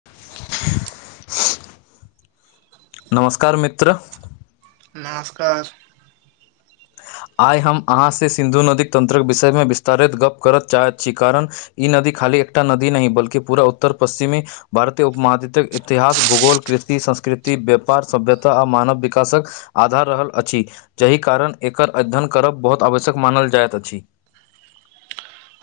[inaudible] नमस्कार मित्र नमस्कार आइ हम अहाँसँ सिन्धु नदीक तन्त्रक विषयमे विस्तारित गप्प करय चाहैत छी कारण ई नदी खाली एकटा नदी नहि बलकी पूरा उत्तर पश्चिमी भारतीय उपमहाद्वितक इतिहास भूगोल कृषति संस्कृति व्यापार सभ्यता आ मानव विकासक आधार रहल अछि जाहि कारण एकर अध्ययन करब बहुत आवश्यक मानल जाइत अछि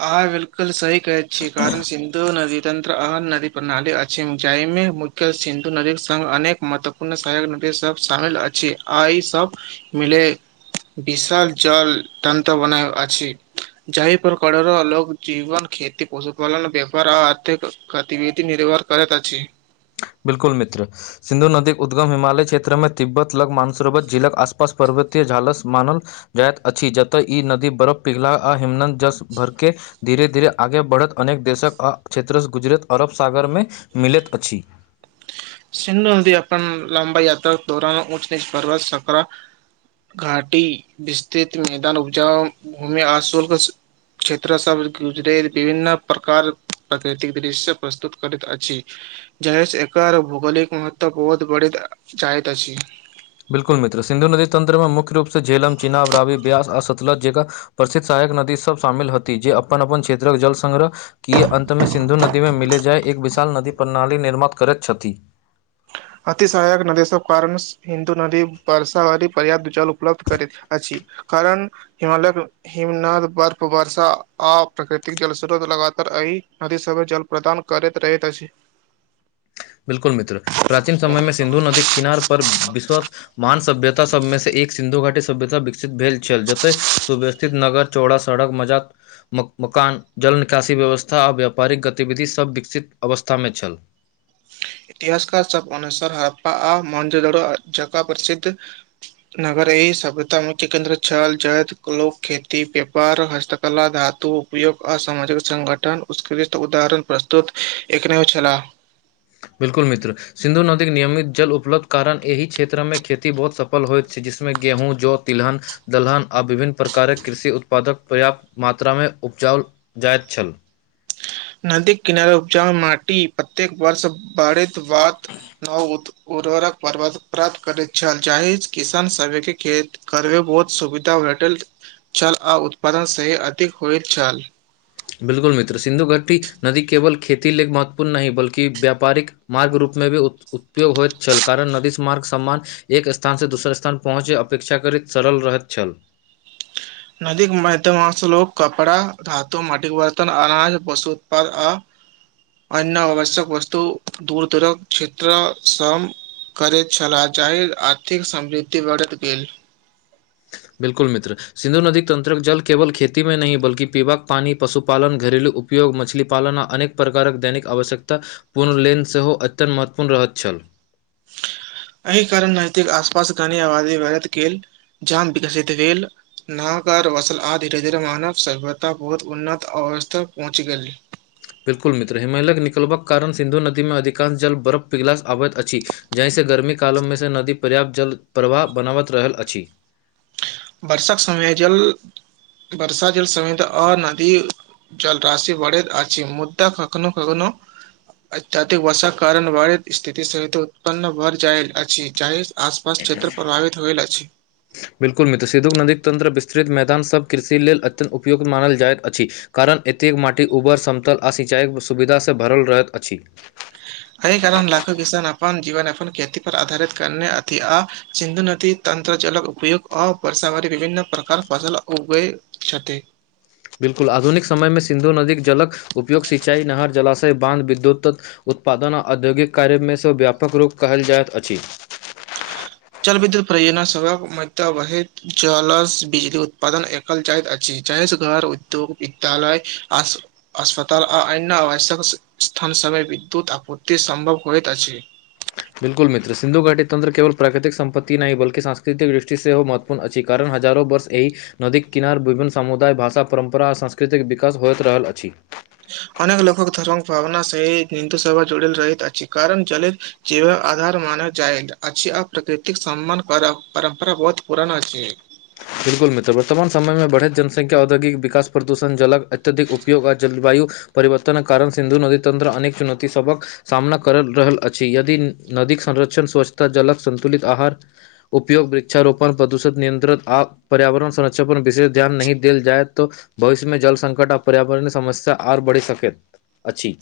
आहाँ बिलकुल सही कहै छी कारण सिन्धु नदी तन्त्र अहन नदी प्रणाली अछि जाहिमे मुख्य सिन्धु नदीक संग अनेक मत्व पुनः सहायक नदी सब शामिल अछि आ ई सब मिले विशाल जल तंत्र बनय अछि जहि पर कड़ोरो लोग जीवन खेती पशुपालन व्यापार आ आर्थिक गतिविधि निर्भर करैत अछि बिल्कुल मित्र सिन्धु नदी उद्गम हिमालय क्षेत्र मे तिब्बत लग मानसरोवर झिलक आसपास पर्वतीय झालस मानल जाइत अछि जतय ई नदी बरफ पिघला आ हिमनत जस भरके धीरे धीरे आगे बढ़त अनेक देशक आ क्षेत्रसँ गुजरत अरब सागरमे मिलैत अछि सिन्धु नदी अपन लम्बा याता दौरान ऊच नीच पर्वत संक्रा घाटी विस्तृित मैदान उपजा भूमि आशुल्क क्षेत्र सब गुजरै विभिन्न प्रकार प्रकृतिक दृश्य प्रस्तुत करैत अछि जाहिसँ एकर भौगोलिक महत्व बहुत बढै जाइत अछि बिल्कुल मित्र सिन्धु नदी तंत्र मे मुख्य रूपसँ झेलम चिनाव रावी ब्यास आ सतलज जेका प्रसिद्ध सहायक नदी सब शामिल हती जे अपन अपन क्षेत्रक जल संग्रह कीऽ अन्तमे सिन्धु नदीमे मिले जाय एक विशाल नदी प्रणाली निर्माात करैत छथि अतिशहायक नदीसभ कारण हिन्दू नदी बर्सााहरी पर्याप्त जल उपलब्ध करैत अछि कारण हिमालयक हिमनाद बर्फ वर्षा आ प्राकृतिक जलस्रोत लगातार एहि नदी सभ जल प्रदान करैत रहैत अछि बिलकुल मित्र प्राचीन समय मे सिन्धु नदी किनार पर विश्वस महान सभ्यता सभमेसँ एक सिन्धु घाटी सभ्यता विकसित भेल छल जतय सुब्यस्थित नगर चौड़ा सड़क मजात मुऽ मकान जल निकासी व्यवस्था आ व्यापारिक गतिविधि सभ विकसित अवस्थामे छल इतिहासकार सब अनुसार हड़प्पा आ महनजोरो जगह प्रसिद्ध नगर ई सभ्यता मुख्य केन्द्र छल जैतय लोक खेती व्यापार कला धातु उपयोग आ सामाजिक संगठन उत्कृष्ट उदाहरण प्रस्तुत एकनयो छलाह बिलकुल मित्र सिन्धु नदीक नियमित जल उपलब्ध कारण एहि क्षेत्रमे खेती बहुत सफल होइत छै जिसमे गेहूँ जौ तिलहन दलहन आ विभिन्न प्रकारक कृषि उत्पादक पर्याप्त मात्रामे उपजाओल जाइत छल नदीक किनार उपजा माटि प्रत्येक वर्ष बढ़ित बात नव उत उर्वरक प्राप्त करैत छल जाहि किसान सभके खेती करबे बहुत सुविधा भेटल छल आ उत्पादन सही अधिक होइत छल बिल्कुल मित्र सिन्धु घट्टी नदी केवल खेती ल लेल महत्वपूर्ण नहि बल्कि व्यापारिक मार्ग रूपमे भी उपयोग होइत छल कारण नदीसँ मार्ग सम्मान एक स्थान से दोसर स्थान पहुँचे अपेक्षा करैत सरल रहैत छल नदी के मध्यमश लोग कपड़ा धातो माटिके बर्तन अनाज पशु उत्पाद आ अन्य आवश्यक वस्तु दूर दूरक क्षेत्र स करैत छलाह जाहि आर्थिक समृद्धि बढ़त गेल बिल्कुल मित्र सिन्धु नदी तंत्रक जल केवल खेती मे नहि बल्कि पीबाक पानि पशुपालन घरेलू उपयोग उपयोग मछलीपालन आ अनेक प्रकारक दैनिक आवश्यकता पूर्णलेन सेहो अत्यत महत्वपूर्ण रहत छल एहि कारण नैतिक आसपास घनी आबादी बरत गेल जाम विकसित भेल नाग वसल आ धीरे धीरे मानव सभ्यता बहुत उन्नत अवसतक पहुँच गेल बिल्कुल मित्र हिमालय निकलबाक कारण सिन्धु नदीमे अधिकांश जल बरफ पिघलासँ आबैत अछि जाहिसँ गर्मी कालममे सँ नदी पर्याप्त जलप्रवाह बनाबैत रहल अछि वर्षाक समय जल बर्षा जल समत अ नदी जल राशि बढ़े अछि छै मुदा कखनो कखनो अत्यधिक वषा कारण व स्थिति सहित उत्पन्न भर जाईल अछि जहि आसपास क्षेत्र प्रभावित होइल अछि बिल्कुल मित्रसिधुक नदीक तंत्र विस्तृत मैदानसभ कृषि लेल अत्यन्त उपयोग्त मानल जाइत अछि कारण एतेक माटि उबर समतल आ सिंचाईक सुविधासँ भरल रहैत अछि एहि कारण लाखो किसान अपन जीवन अपन खेती पर आधारित करने अथी आ सिन्धु नदी तंरजलक उपयोग आ वरषावरी विभिन्न प्रकार फसल उगै छथि बिल्कुल आधुनिक समय मे सिन्धु नदीक जलक उपयोग सिंचाई नहर जलाशय बाध विद्युत उत्पादन औद्योगिक कार्यमेसँ व्यापक रूप कहल जाइत अछि जल विद्युत परियोजना सभक मध्यावहैत जलस बिजली उत्पादन जाइत अछि जाहिसँ घर उद्योग विद्यालय आस अस्पताल आ अन्य आवश्यक स्थान सभमे विद्युत आपत्ति सम्भव होइत अछि बिल्कुल मित्र सिन्धु घाटी तंत्र केवल प्राकृिक संपतति नहि बल्कि सांस्कृतिक दृष्टि से हो महत्व अपन अछि कारण हजारो वर्ष एहि नदीके किनार विभिन्न सामुदाय भाषा परम्परा आ सांस्कृतिक विकास होइत रहल अछि अनेक लोक धर्मक भावना सहि हिन्दू सभा जोड़ल रहहि कारण जल जीव आधार मानल जाय अछि आर प्रकृतिक सम्मान करब परम्परा बहुत पुरान अछि बिल्कुल मित्र वर्तमान समयमे बढ़ैत जनसंख्या औद्योगिक विकास प्रदूषण जलक अत्यधिक उपयोग आ जलवायु परिवर्तन कारण सिन्धु नदी तंत्र अनेक चुनौती सबक सामना करि रहल अछि यदि नदीक संरक्षण स्वच्छता जलक संन्तुलित आहार उपयोग वृक्षारोपण प्रदूषित नियन्त्रित आ पर्यावरण संरक्षण पर विशेष ध्यान नहि देल जाय तऽ भविष्यमे जल संकट आ पर्यावरणय समस्या आओर बढ़ि सकैत अछि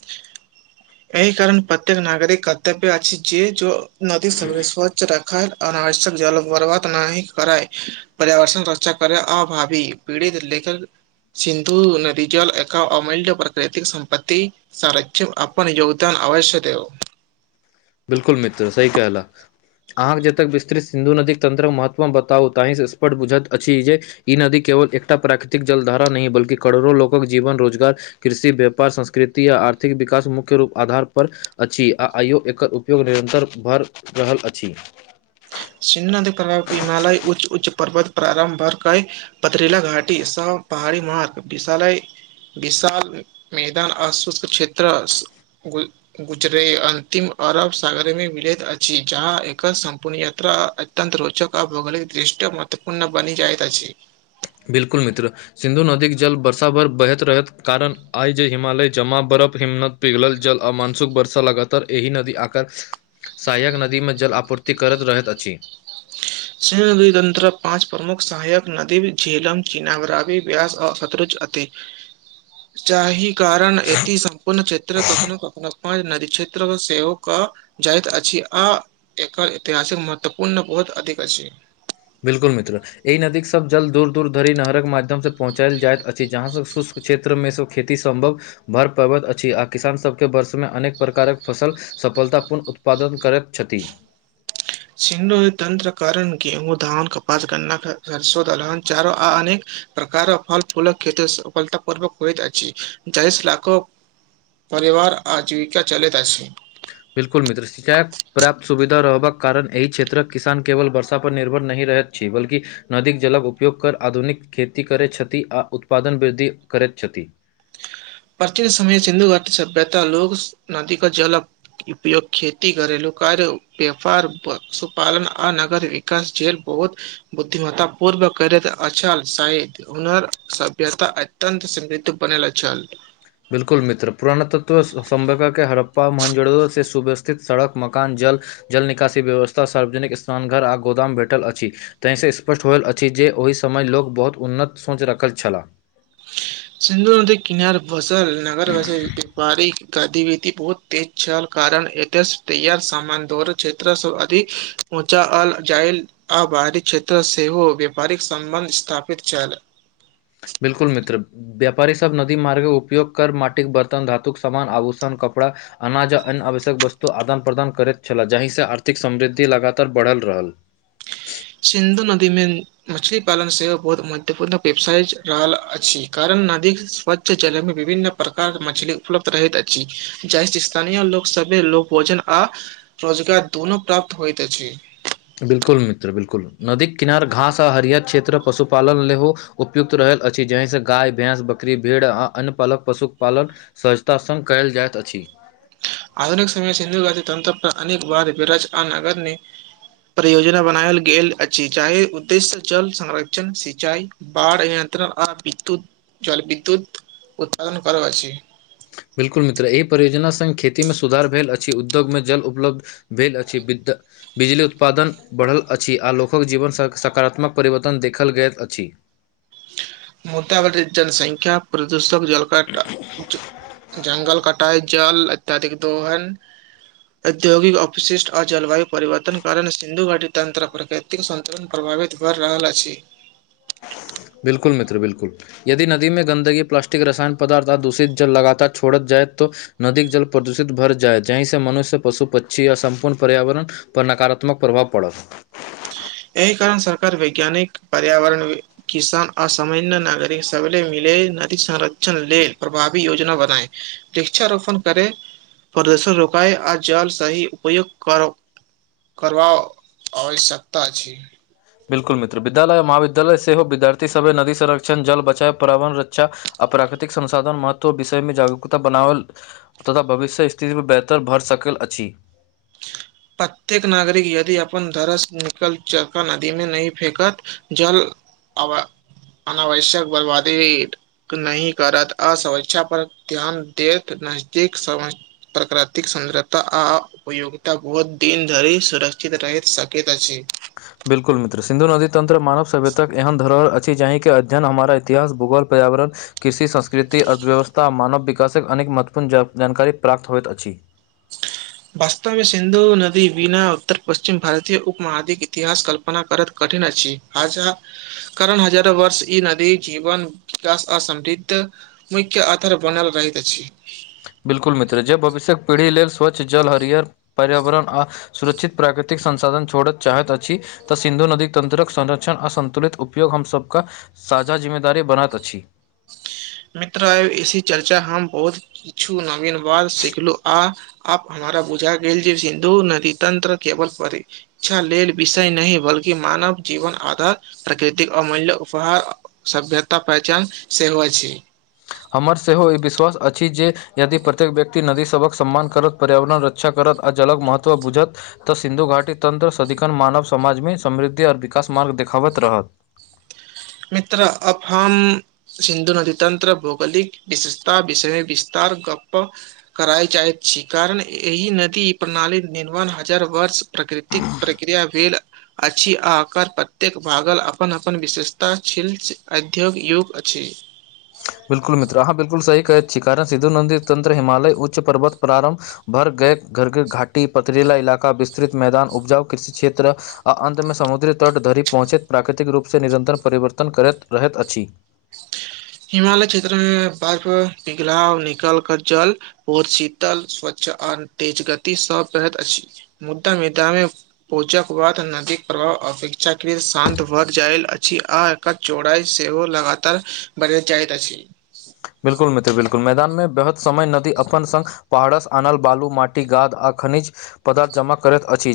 एहि कारण प्रत्येक नागरिक कर्तव्य अछि छै जे जो नदी सरेश्व रखए अनावश्यक जल बर्बाद नाहि करए पर्यावर्षण रक्षा करै अभावी पीड़ित लेखक सिन्धु नदी जल एक अमूल्य प्राकृतिक संपतति सर्षम अपन योगदान आवश्यक देब बिल्कुल मित्र सही कहयलऽ अहाँके जतय विस्तृ सिन्धु नदीके तंत्रक महत्व बताउ तहि स्पष्ट बुझैत अछि जे ई नदी केवल एकटा प्राकृतिक जलधारा नहि बल्कि करोड़ो लोकक जीवन रोजगार कृषि व्यापार संस्कृति आ आर्थिक विकास मुख्य रूप आधार पर अछि आ आयो एकर उपयोग निरन्तर भऽ रहल अछि सिन्ह प्रभाव हिमालय उच्च उच्च पर्वत प्रार्भ भर क पतरीला घाटी स पहाड़ी मार्ग विशाल विशाल मैदाान आस्वस क्षेत्र गुजरे अन्तिम अरब सागरमे मिलित अछि जहाँ एक सम्पूर्ण य अत्यत रोचक आ भौगोलिक दृष्ट्य महत्वपूर्ण बनि जाइत अछि बिल्कुल मित्र सिन्धु नदीके जल वर्षाभर बहैत रहैत कारण आइ जे हिमालय जमा बरफ हिम्मनत पिघल जल अमानसुक वर्षा लगातार एहि नदी आकर सहायक नदीमे जल आपूर्ति करैत रहैत अछि स नदी तंत्रक पाँच प्रमुख सहायक नदी झेलम चीनागरावी ब्यस आ सतरुज अछि [inaudible] जाहि कारण एती सम्पूर्ण क्षेत्र कखनो कखनो पाँच नदी क्षेत्र सेहो कऽ जाइत अछि आ एकर ऐतिहासिक महत्वपूर्ण बहुत अधिक अछि बिल्कुल मित्र ई नदीक सब जल दूर दूर धरि नहरक माध्यम से पहुँचायल जायइत अछि जहाँ से शुष्क क्षेत्रमे सँ खेती सम्भव भऽ पाबैत अछि आ किसान सबके वर्षमे अनेक प्रकारक फसल सफलता पूर्ण उत्पादन करैत छथि सिंडो तत्र करण गेहू धान कपास गन्ना सरसो दलन चारो आ अनेक प्रकार फल फूल खेतेसे सफलता पूर्वक हुइत छै जाहि ईलाका परिवार आजीविका चलैत अछि बिलकुल मित्र सिंचाय प्राप्त सुविधा रहबाक कारण एहि क्षेत्रक किसान केवल वर्षा पर निर्भर नहिं रहैत छै बल्कि नदीक जलक उपयोग कर आधुनिक खेती करैत छथि आ उत्पादन वृद्धि करैत छथि प्राचीन समय सिन्धु घाट सभ्यता लोग नदी क जल उयोग खेती करलू कार्य व्यपार पशुपालन आ नगर विकास जेल बहुत बुद्धिमता पूर्व कर अचल शायत हुनर सभ्यता अत्यंत समृद्ध बनेेल छल बिलकुल मित्र पुरानतत्व संभभ के हड़प्पा मजरु से सुबस्थित सड़क मकान जल जल निकासी व्यवस्था सार्वजनिक स्नानघर आ गोदाम भेटल अछि ताहिसँ स्पष्ट होल अछि जे ओहि समय लोक बहुत उन्नत सोच रखल छलाह सिंधु नदी किनार बसल नागर गस बड़ी गतिविधि बहुत तेज छल कारण एत तैयार सामान दर क्षेत्र स अधि पहुँचा आल जायल आ बाहरी क्षेत्र सेहो व्यापारिक सम्बन्ध स्थापित छल बिलकुल मित्र व्यापारी सब नदी मार्ग उपयोग कर माटिक बर्तन धातुक समामान आभूषण कपड़ा अनाज आ अन्य आवश्यक वस्तु आदान प्रदान करैत छलह जहि से आर्थिक समृद्धि लगातार बढ़ल रहल सिन्धु नदीमे मछली पालन सेहो बहुत महत्वपूर्ण व्यवसाय रहल अछि कारण नदी स्वच्छ जले मे विभिन्न प्रकार मछली उपलब्ध रहैत अछि जाहिसँ स्थानीय लोक सभे लोक भोजन आ रोजगार दुनू प्राप्त होइत अछि बिलकुल मित्र बिलकुल नदी किनार घास आ हरियर क्षेत्र पशुपालन लेल उपयुक्त रहल अछि जाहिसँ गाय भैंस बकरी भेड़ आ अन्न पालक पशुपालन सहजतास संग कयल जाइत अछि आधुनिक समय सिन्दु घति त्तंत परक बाद बिरज आ नगर नि परियोजना बनायल गेल अछि चाहे उद्देश्य जल संरक्षण सिंचाई बाढ़ नियन्त्रण आ विद्युत जल विद्युत उत्पादन करब अछि बिलकुल मित्र एहि परियोजना संग खेती मेमे सुधार भेल अछि उद्योगमे जल उपलब्ध भेल अछि बिद बिजली उत्पादन बढ़ल अछि आ लोकक जीवन ससकारात्मक परिवर्तन देखल गेल अछि मुदाब जनसंख्या प्रदूषक जलकट जगल कट [unintelligible] कटाइ जल अत्यधिक दोहन औद्योगिक अपवशिष्ट आ जलवायु परिवर्तन कारण सिन्धु घाटी तन्त्र प्रकट संतुलन प्रभावित भऽ रहल अछि बिलकुल मित्र बिलकुल यदि नदी मे गन्दगी प्लास्टिक रसायन पदार्थ आ दूषित जल लगातार छोड़त जाय तऽ नदी जल प्रदूषित भर जाय जहि से मनुष्य पशु पक्षी या सम्पूर्ण पर्यावरण पर नकारात्मक प्रभाव पड़त एहि कारण सरकार वैज्ञानिक पर्यावरण बिद किसान असामान्य नागरिक सब मिले नदी संरक्षण लेल प्रभावी योजना बनाए वृक्षारोपण करे प्रदूषन रोकाय आ जल सही उपयोग करो करवा आवश्यकता छि बिल्कुल मित्र विद्यालय महाविद्यालय सेहो विद्यार्थी सभे नदी संरकण जल बचाव पर्यावरण रक्षा अप्राकृतिक संसाधन महत्व विषयमे जागरूकता बनावल तथा भविष्य स्थितिमे बेहतर भरि सकल अछि प्रत्येक नागरिक यदि अपन धरस निकल चका नदी मे नहि फेकत जल अवा अनावश्यक बरबादी इट नहि करत असुर्षा पर ध्यान देत नजदीक प्राकृतिक सुन्द्रता आ उपयोगिता बहुत दिन धरि सुरक्षित रहि सकैत अछि बिलकुल मित्र सिन्धु नदी तंत्र मानव सभ्यताक एहन धरोहर अछि छी जाहि के अध्ययन हमर इतिहास भूगोल पर्यावरण कृषि संस्कृति अर्थव्यवस्था आ मानव विकासक अनेक महत्वपूर्ण जानकारी प्राप्त होइत अछि [inaudible] वास्तवमे सिन्धु नदी बिना उत्तर पश्चिम भारतीय उपमहादिके इतिहास कल्पना करैत कठिन अछि हजा कारण हजारो वर्ष ई नदी जीवन विकास आ समृद्ध मुख्य आधार बनाल गेल अछि बिलकुल मित्र जे भविष्यक पीढ़ी लेल स्वच्छ जल हरियर पर्यावरण आ सुरक्षित प्राकृतिक संसाधन छोड़य चाहैत अछि तऽ सिन्धु नदी तंत्रक संरक्षण आ संन्तुलित उपयोग हम सभ कऽ साझा जिम्मेदारी बनात अछि मित्र आई चर्चा हम बहुत किछु नवीन बात सिखलहु आ आप हमरा बुझा गेल जे सिन्धु नदी तंत्र केवल परी क्षा लेल विषय नहि बल्कि मानव जीवन आधार प्रकृतिक अमूल्य उपहार सभ्यता पहचान सेहो अछि हमर सेहो ई विश्वास अछि जे यदि प्रत्येक व्यक्ति नदी सभक सम्मान करत पर्यावरण रक्षा करत आ जलक महत्व बुझत तऽ सिन्धु घाटी तन्त्र सदिखन मानव समाजमे समृद्धि आओर विकास मार्ग देखाबैत रहत मित्र अफम सिन्धु नदी तंत्र भौगोलिक विशेषता विषयमे विस्तार गप्प करय चाहैत छी कारण एहि नदी प्रणाली निर्माण हजार वर्ष प्रकृतिक प्रक्रिया भेल अछि आकर प्रत्येक भागल अपन अपन विशेषता [unintelligible] ता छिल अध्यक युग अछि बिलकुल मित्र अहाँ बिलकुल सी कहैत छी कारण सिधु नदी तन्त्र हिमालय उच्च पर्वत प्रारमभ भरगर घर घाटी पतरीला इलाका विस्तृत मैदान उपजाउ कृषि क्षेत्र आ अन्तमे समुद्री तट धरि पहुँचैत प्राकृतिक रूपसँ निरन्तर परिवर्तन करैत रहैत अछि हिमालय क्षेत्र मे बर्फ पिघलाव निकल कर जल त शीतल स्वच्छ आओर तेज गति सब बहैत अछि मुद्दा मिथिलामे पूजाक बाद नदी प्रभाव अपेक्षाकृत शान्त भर जायल अछि का चौड़ाई सेहो लगातार बढ़ जाइत अछि बिल्कुल मित्र बिल्कुल मैदानमे बेहद समय नदी अपन संघ पहाड़स आनल बालू माटी इ गाद आ खनिज पदार्थ जमा करैत अछि